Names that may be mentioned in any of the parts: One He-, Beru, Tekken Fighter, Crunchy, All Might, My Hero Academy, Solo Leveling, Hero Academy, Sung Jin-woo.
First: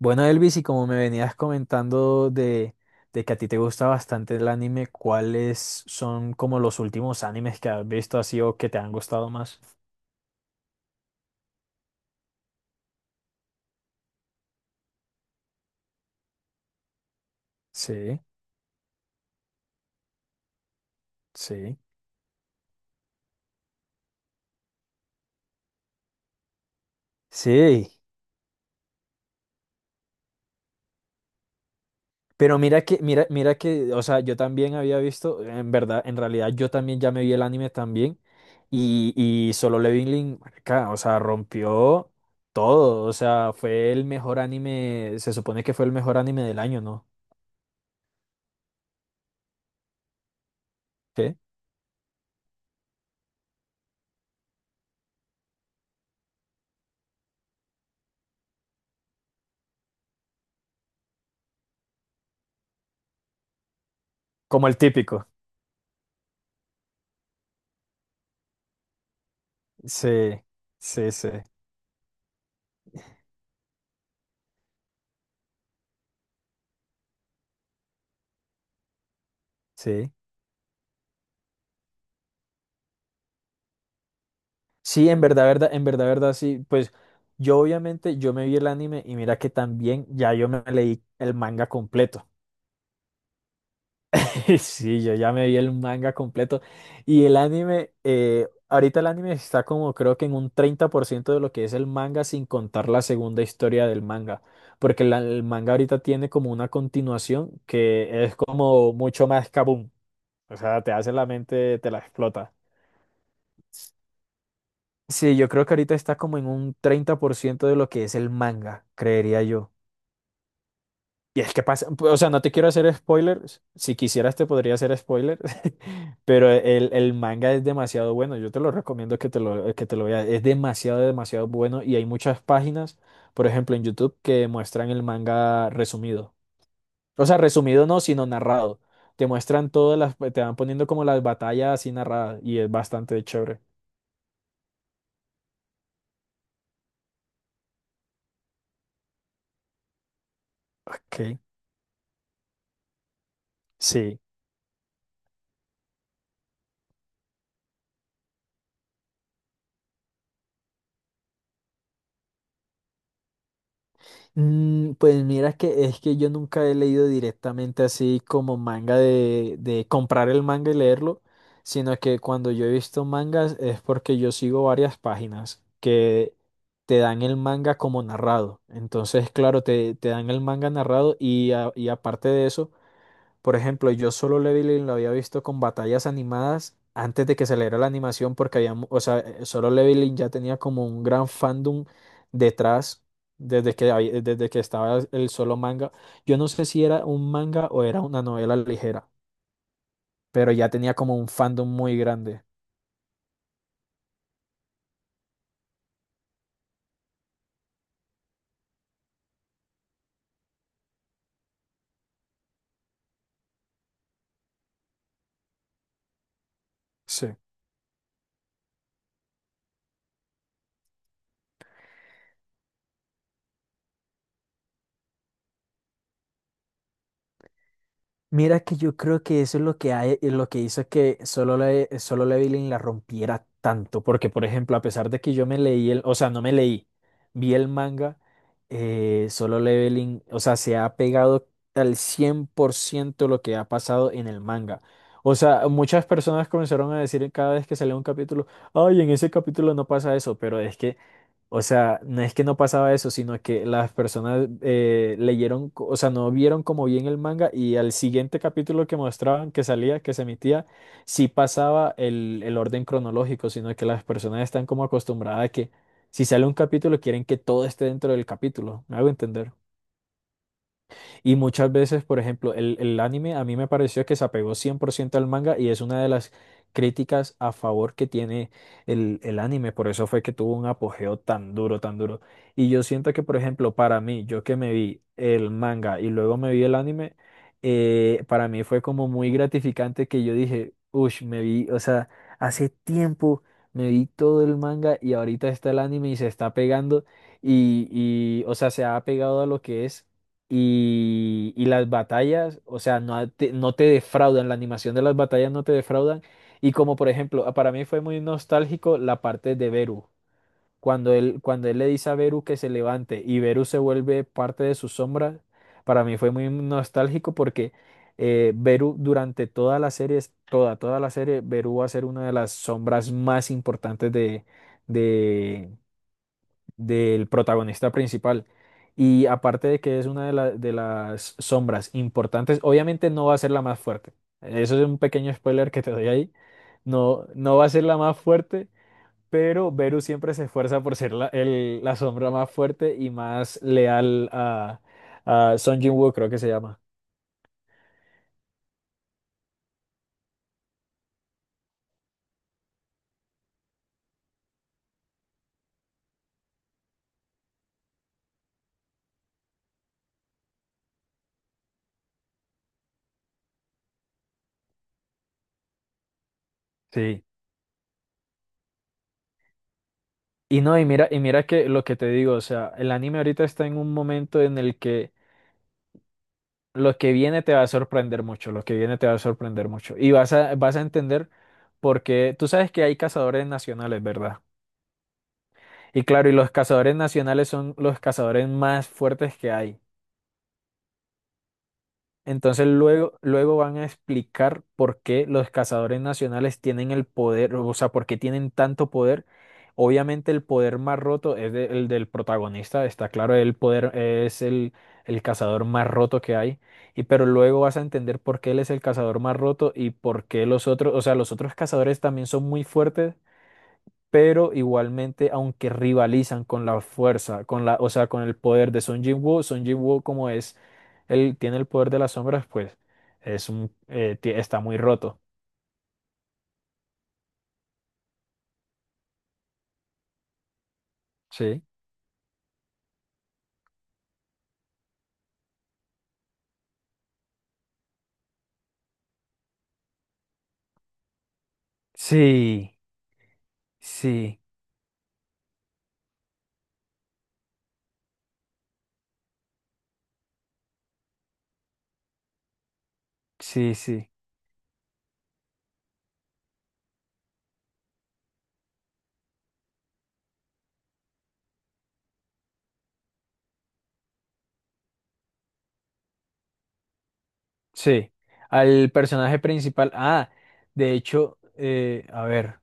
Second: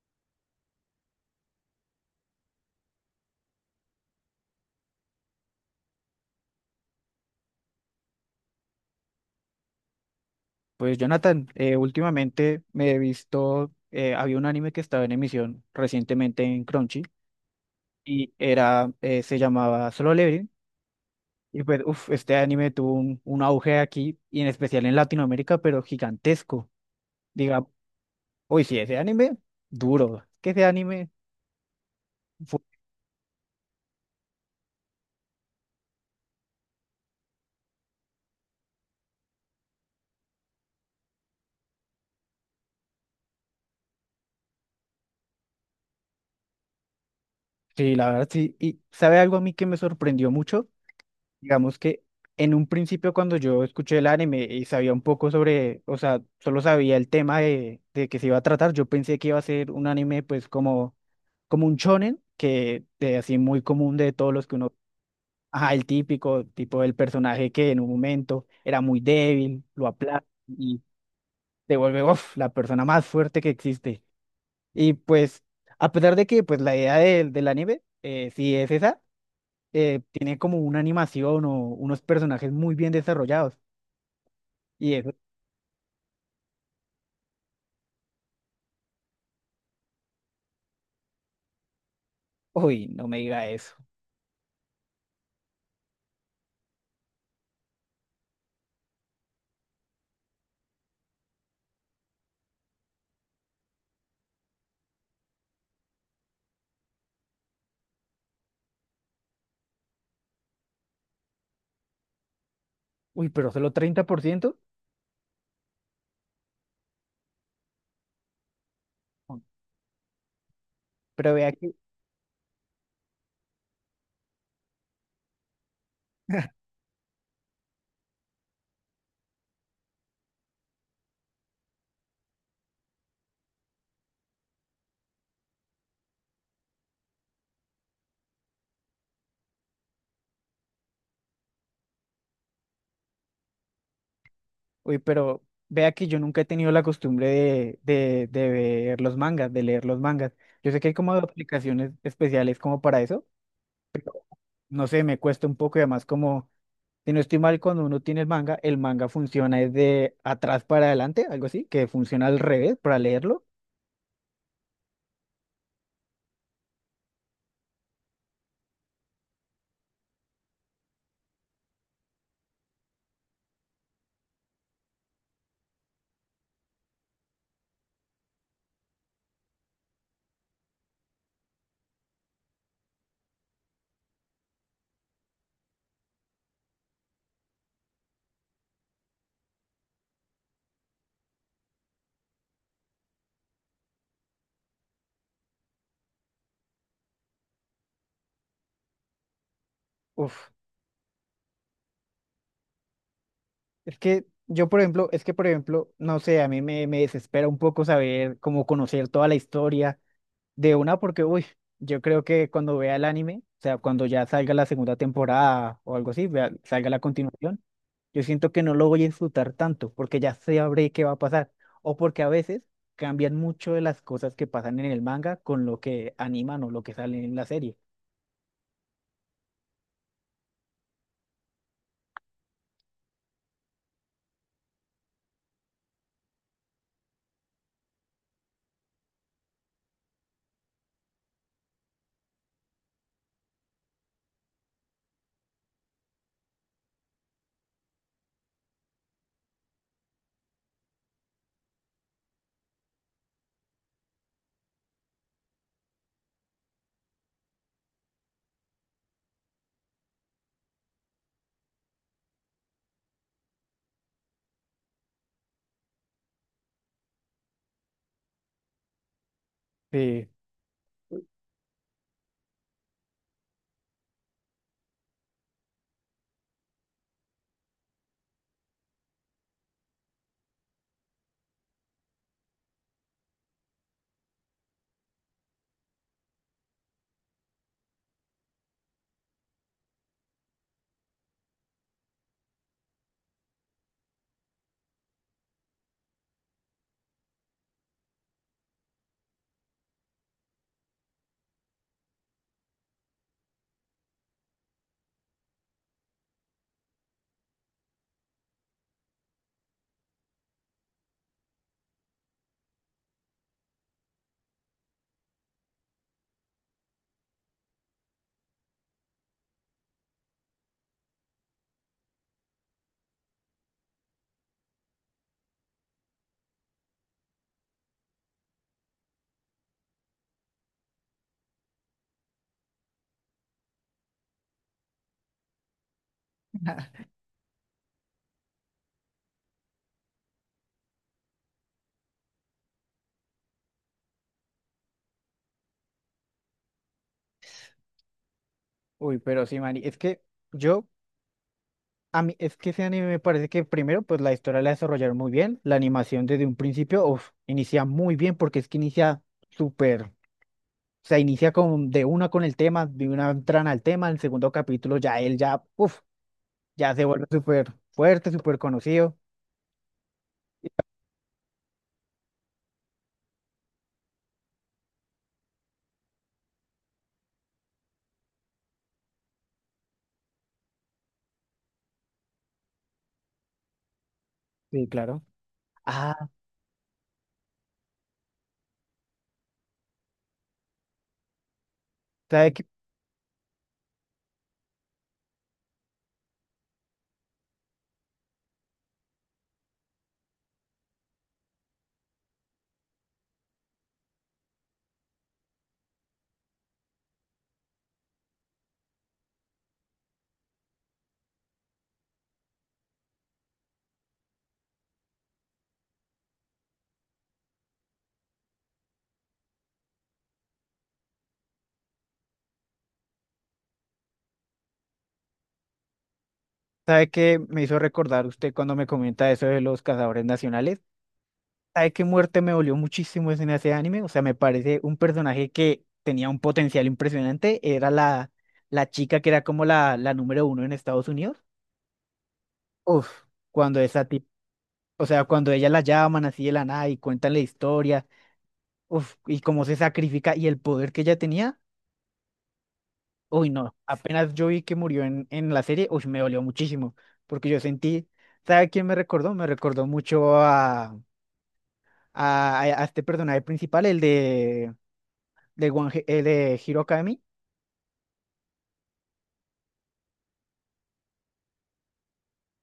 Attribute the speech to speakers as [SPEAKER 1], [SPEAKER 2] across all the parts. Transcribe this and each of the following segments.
[SPEAKER 1] Bueno, Elvis, y como me venías comentando de que a ti te gusta bastante el anime, ¿cuáles son como los últimos animes que has visto así o que te han gustado más?
[SPEAKER 2] Pues Jonathan, últimamente me he visto, había un anime que estaba en emisión recientemente en Crunchy
[SPEAKER 1] Sí,
[SPEAKER 2] y era, se llamaba Solo Leveling. Y
[SPEAKER 1] sí.
[SPEAKER 2] pues, uff, este anime tuvo un auge aquí y en especial en Latinoamérica, pero gigantesco. Diga,
[SPEAKER 1] Sí,
[SPEAKER 2] uy, sí, ese anime, duro. Que ese anime, fu-
[SPEAKER 1] pero mira que, o sea, yo también había visto, en realidad yo también ya me vi el anime también y, y Solo Leveling, marica, o sea, rompió todo, o sea, fue el mejor anime, se supone que fue el mejor anime del año, ¿no?
[SPEAKER 2] sí, la verdad, sí. Y sabe algo a mí que me sorprendió mucho.
[SPEAKER 1] ¿Qué?
[SPEAKER 2] Digamos que en un principio cuando yo escuché el anime y sabía un poco sobre, o sea, solo sabía el tema de que se iba a tratar, yo pensé que iba a ser un anime pues como, como un shonen, que de así muy común de todos los que
[SPEAKER 1] Como
[SPEAKER 2] uno,
[SPEAKER 1] el típico.
[SPEAKER 2] ajá, el típico tipo del personaje que en un momento era muy débil, lo aplasta
[SPEAKER 1] Sí,
[SPEAKER 2] y
[SPEAKER 1] sí, sí,
[SPEAKER 2] se vuelve, uf, la persona más fuerte que existe. Y pues, a pesar de que pues la idea del anime, sí es esa,
[SPEAKER 1] sí.
[SPEAKER 2] tiene como una animación o unos personajes muy bien desarrollados. Y
[SPEAKER 1] Sí,
[SPEAKER 2] eso,
[SPEAKER 1] en verdad, sí. Pues yo obviamente, yo me vi el anime y mira que también ya yo me leí el manga completo.
[SPEAKER 2] uy, no me diga eso.
[SPEAKER 1] Sí, yo ya me vi el manga completo. Y el anime, ahorita el anime está como creo que en un 30% de lo que es el manga sin contar la segunda historia del manga. Porque el manga ahorita tiene como una continuación que es como mucho más kaboom. O sea, te hace la mente, te la explota.
[SPEAKER 2] Uy, pero solo 30%.
[SPEAKER 1] Sí, yo creo que ahorita está como en un 30% de lo que es el manga, creería yo.
[SPEAKER 2] Pero
[SPEAKER 1] Y
[SPEAKER 2] vea
[SPEAKER 1] es que
[SPEAKER 2] que,
[SPEAKER 1] pasa, o sea, no te quiero hacer spoilers, si quisieras te podría hacer spoilers, pero el manga es demasiado bueno, yo te lo recomiendo que te lo veas, es demasiado, demasiado bueno y hay muchas páginas, por ejemplo, en YouTube que muestran el manga resumido. O sea, resumido no, sino narrado. Te muestran todas las, te van poniendo como las batallas así narradas y es bastante chévere.
[SPEAKER 2] uy, pero vea que yo nunca he tenido la costumbre de ver los mangas, de leer los mangas. Yo sé que hay como
[SPEAKER 1] Ok.
[SPEAKER 2] aplicaciones especiales como para eso, pero
[SPEAKER 1] Sí.
[SPEAKER 2] no sé, me cuesta un poco y además como, si no estoy mal, cuando uno tiene el manga funciona es de atrás para adelante, algo así, que funciona al revés para leerlo.
[SPEAKER 1] Mm, pues mira que es que yo nunca he leído directamente así como manga de comprar el manga y leerlo, sino que cuando yo he visto mangas es porque yo sigo varias páginas que te dan el manga como narrado. Entonces, claro, te dan el manga narrado y, y aparte de eso. Por ejemplo, yo Solo Leveling lo había visto con batallas animadas antes de que saliera la animación porque había, o sea, Solo Leveling ya tenía como un gran fandom detrás desde que, desde que estaba el solo manga. Yo no sé si era un manga o era una novela ligera,
[SPEAKER 2] Uf,
[SPEAKER 1] pero ya tenía como un fandom muy grande.
[SPEAKER 2] es que yo, por ejemplo, es que, por ejemplo, no sé, a mí me desespera un poco saber cómo conocer toda la historia de una porque, uy, yo creo que cuando vea el anime, o sea, cuando ya salga la segunda temporada o algo así, salga la
[SPEAKER 1] Sí.
[SPEAKER 2] continuación, yo siento que no lo voy a disfrutar tanto porque ya sabré qué va a pasar. O porque a veces cambian mucho de las cosas que pasan en el manga con lo que animan o lo que sale en la serie.
[SPEAKER 1] Mira que yo creo que eso es lo que hay, es lo que hizo que Solo Leveling la rompiera tanto, porque por ejemplo, a pesar de que yo me leí el, o sea, no me leí, vi el manga, Solo Leveling, o sea, se ha pegado al 100% lo que ha pasado en el manga. O sea, muchas personas comenzaron a decir cada vez que salía un capítulo, ay, en ese capítulo no pasa eso, pero es que o sea, no es que no pasaba eso, sino que las personas leyeron, o sea, no vieron como bien el manga y al siguiente capítulo que mostraban, que salía, que se emitía, sí pasaba el orden cronológico, sino que las personas están como acostumbradas a que si sale un capítulo quieren que todo esté dentro del capítulo. ¿Me hago entender?
[SPEAKER 2] Sí,
[SPEAKER 1] Y muchas veces, por ejemplo, el anime a mí me pareció que se apegó 100% al manga y es una de las críticas a favor que tiene el anime. Por eso fue que tuvo un apogeo tan duro, tan duro. Y yo siento que, por ejemplo, para mí, yo que me vi el manga y luego me vi el anime, para mí fue como muy gratificante que yo dije, uff, me vi, o sea, hace tiempo me vi todo el manga y ahorita está el anime y se está pegando y, o sea, se ha pegado a lo que es y las batallas, o sea, no te defraudan, la animación de las batallas no te defraudan. Y como por ejemplo, ah, para mí fue muy nostálgico la parte de Beru. Cuando cuando él le dice a Beru que se levante y Beru se vuelve parte de su sombra, para mí fue muy nostálgico porque Beru durante toda la serie, toda, toda la serie, Beru va a ser una de las sombras más importantes de, del protagonista principal. Y aparte de que es una de, de las sombras importantes, obviamente no va a ser la más fuerte. Eso es un pequeño spoiler que te doy ahí. No, no va a ser la más fuerte, pero Beru siempre se esfuerza por ser la, la sombra más fuerte y más leal a Sung Jin-woo, creo que se llama.
[SPEAKER 2] uy, pero sí, Mari, es que yo, a mí, es que ese anime me parece que primero, pues la historia la desarrollaron muy bien, la animación desde un principio, uf, inicia muy bien porque es que inicia súper. O sea, inicia con, de una con el tema, de una entran al tema, el segundo capítulo ya él ya, uff, ya se
[SPEAKER 1] Sí.
[SPEAKER 2] vuelve súper fuerte, súper conocido.
[SPEAKER 1] Y no, y mira que lo que te digo, o sea, el anime ahorita está en un momento en el que lo que viene te va a sorprender mucho, lo que viene te va a sorprender mucho. Y vas a, vas a entender porque tú sabes que hay cazadores nacionales, ¿verdad?
[SPEAKER 2] Sí, claro.
[SPEAKER 1] Y claro,
[SPEAKER 2] Ah,
[SPEAKER 1] y los cazadores nacionales son los cazadores más fuertes que hay.
[SPEAKER 2] ¿sabe qué,
[SPEAKER 1] Entonces luego van a explicar por qué los cazadores nacionales tienen el poder, o sea, por qué tienen tanto poder. Obviamente el poder más roto es el del protagonista, está claro, el poder es el cazador más roto que hay, y pero luego vas a entender por qué él es el cazador más roto y por qué los otros, o sea, los otros cazadores también son muy fuertes, pero igualmente, aunque rivalizan con la fuerza, con la, o sea, con el poder de Woo Jinwoo, Son Woo como es, él tiene el poder de las sombras, pues es un, está muy roto,
[SPEAKER 2] sabe qué me hizo recordar usted cuando me comenta eso de los cazadores nacionales?
[SPEAKER 1] ¿sí?
[SPEAKER 2] ¿Sabe qué muerte me dolió muchísimo en ese anime? O sea, me parece un personaje que tenía un potencial impresionante. Era la, la chica que era como la número uno en Estados Unidos.
[SPEAKER 1] Sí,
[SPEAKER 2] Uf, cuando esa tip,
[SPEAKER 1] sí,
[SPEAKER 2] o sea, cuando ella la llaman así de la nada y cuentan la historia. Uf, y cómo se sacrifica y el poder que ella tenía, uy, no,
[SPEAKER 1] sí.
[SPEAKER 2] apenas yo vi que murió en la serie, uy, me dolió muchísimo, porque yo sentí, ¿sabe a quién me recordó? Me recordó mucho a este personaje principal, el de, el de Hero Academy,
[SPEAKER 1] Sí, al personaje principal, ah, de hecho, a ver,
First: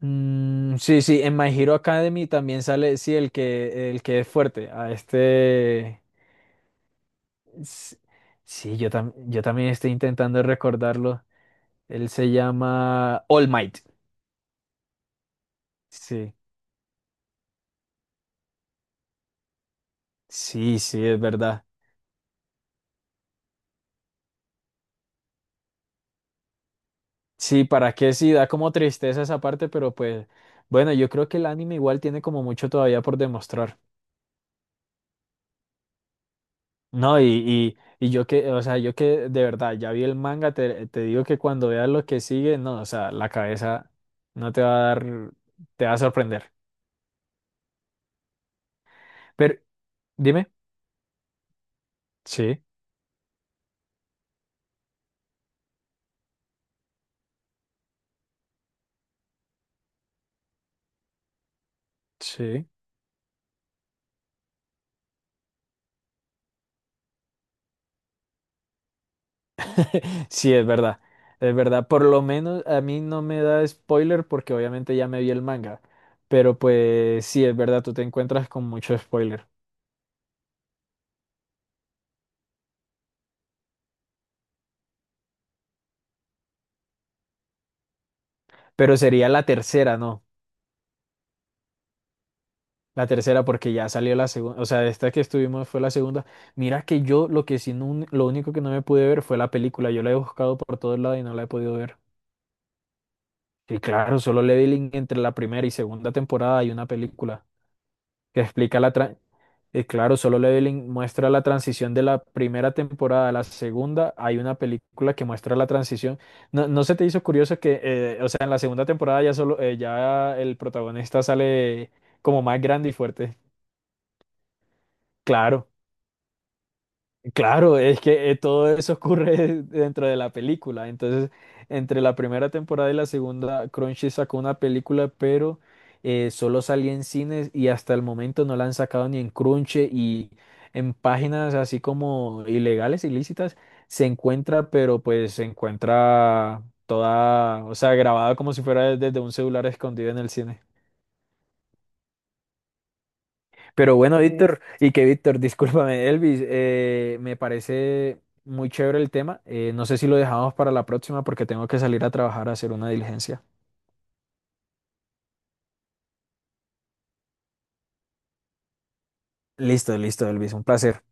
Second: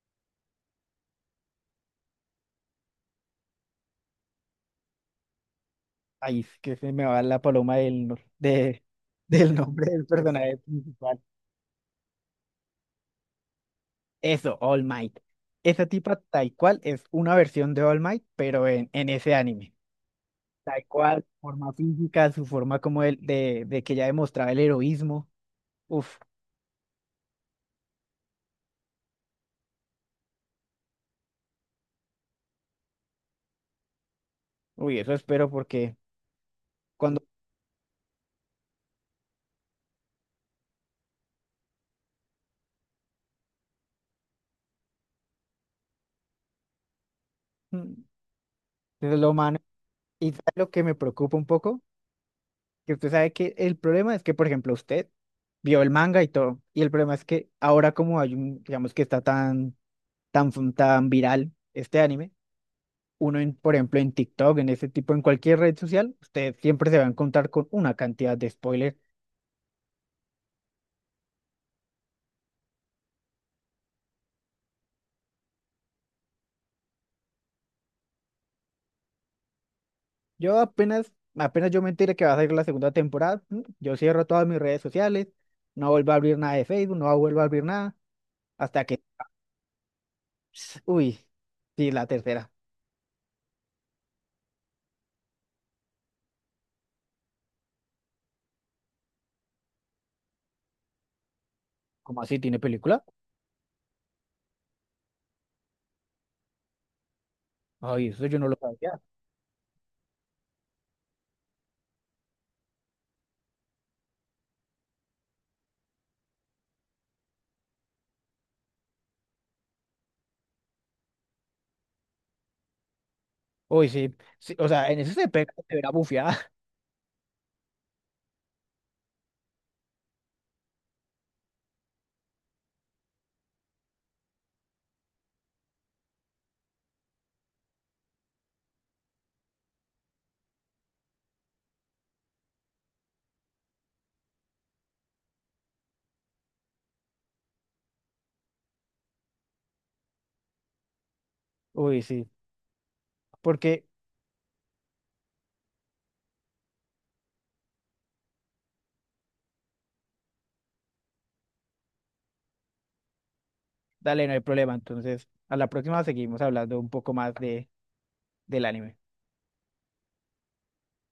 [SPEAKER 1] mm, sí, sí, en My Hero Academy también sale, sí, el que es fuerte, a este...
[SPEAKER 2] ahí es que se me va la paloma
[SPEAKER 1] S-
[SPEAKER 2] del,
[SPEAKER 1] Sí, yo, yo
[SPEAKER 2] del
[SPEAKER 1] también
[SPEAKER 2] nombre
[SPEAKER 1] estoy
[SPEAKER 2] del
[SPEAKER 1] intentando
[SPEAKER 2] personaje principal.
[SPEAKER 1] recordarlo. Él se llama All Might.
[SPEAKER 2] Eso, All Might. Esa tipa
[SPEAKER 1] Sí,
[SPEAKER 2] tal cual es una versión de All Might, pero en ese anime.
[SPEAKER 1] sí,
[SPEAKER 2] Tal
[SPEAKER 1] sí, es
[SPEAKER 2] cual,
[SPEAKER 1] verdad.
[SPEAKER 2] forma física, su forma como el, de que ya demostraba el heroísmo. Uf,
[SPEAKER 1] Sí, ¿para qué? Sí, da como tristeza esa parte, pero pues bueno, yo creo que el anime igual tiene como mucho todavía por demostrar.
[SPEAKER 2] uy, eso espero porque
[SPEAKER 1] No,
[SPEAKER 2] cuando
[SPEAKER 1] y yo que, o sea, yo que de verdad ya vi el manga, te digo que cuando veas lo que sigue, no, o sea, la cabeza no te va a dar, te va a sorprender.
[SPEAKER 2] mm, eso es lo
[SPEAKER 1] Pero
[SPEAKER 2] humano. Y ¿sabe
[SPEAKER 1] dime,
[SPEAKER 2] lo que me preocupa un poco,
[SPEAKER 1] sí,
[SPEAKER 2] que usted sabe que el problema es que, por ejemplo, usted vio el manga y todo, y el problema es que ahora como hay un, digamos que está tan, tan, tan viral este anime,
[SPEAKER 1] sí.
[SPEAKER 2] uno, en, por ejemplo, en TikTok, en ese tipo, en cualquier red social, usted siempre se va a encontrar con una cantidad de spoilers.
[SPEAKER 1] Sí, es verdad, es verdad. Por lo menos a mí no me da spoiler porque obviamente ya me vi el manga. Pero pues sí, es verdad, tú te encuentras con mucho spoiler.
[SPEAKER 2] Yo apenas, apenas yo me entere que va a salir la segunda temporada, mm, yo cierro todas mis redes sociales, no vuelvo a abrir nada de Facebook, no vuelvo a abrir nada, hasta
[SPEAKER 1] Pero
[SPEAKER 2] que,
[SPEAKER 1] sería la tercera, ¿no?
[SPEAKER 2] ps, uy, sí, la tercera.
[SPEAKER 1] La tercera porque ya salió la segunda, o sea, esta que estuvimos fue la segunda. Mira que yo lo que sí, lo único que no me pude ver fue la película. Yo la he buscado por todos lados y no la he podido ver.
[SPEAKER 2] ¿Cómo así tiene película?
[SPEAKER 1] Y claro, Solo Leveling entre la primera y segunda temporada hay una película.
[SPEAKER 2] Ay, eso yo
[SPEAKER 1] Que
[SPEAKER 2] no lo
[SPEAKER 1] explica la...
[SPEAKER 2] sabía.
[SPEAKER 1] claro, Solo Leveling muestra la transición de la primera temporada a la segunda. Hay una película que muestra la transición. ¿No, no se te hizo curioso que, o sea, en la segunda temporada ya solo, ya el protagonista sale como más grande y fuerte?
[SPEAKER 2] Uy, sí, sí, o sea, en eso se pega,
[SPEAKER 1] Claro.
[SPEAKER 2] se verá bufiada.
[SPEAKER 1] Claro, es que todo eso ocurre dentro de la película. Entonces, entre la primera temporada y la segunda, Crunchy sacó una película, pero solo salía en cines y hasta el momento no la han sacado ni en Crunchy y en páginas así como ilegales, ilícitas, se encuentra, pero pues se encuentra toda, o sea, grabada como si fuera desde un celular escondido en el cine.
[SPEAKER 2] Uy, sí, porque,
[SPEAKER 1] Pero bueno, Víctor, y que Víctor, discúlpame, Elvis, me parece muy chévere el tema. No sé si lo dejamos para la próxima porque tengo que salir a trabajar a hacer una diligencia.
[SPEAKER 2] dale, no hay problema. Entonces, a la próxima seguimos hablando un poco más de, del anime.
[SPEAKER 1] Listo, listo, Elvis, un placer.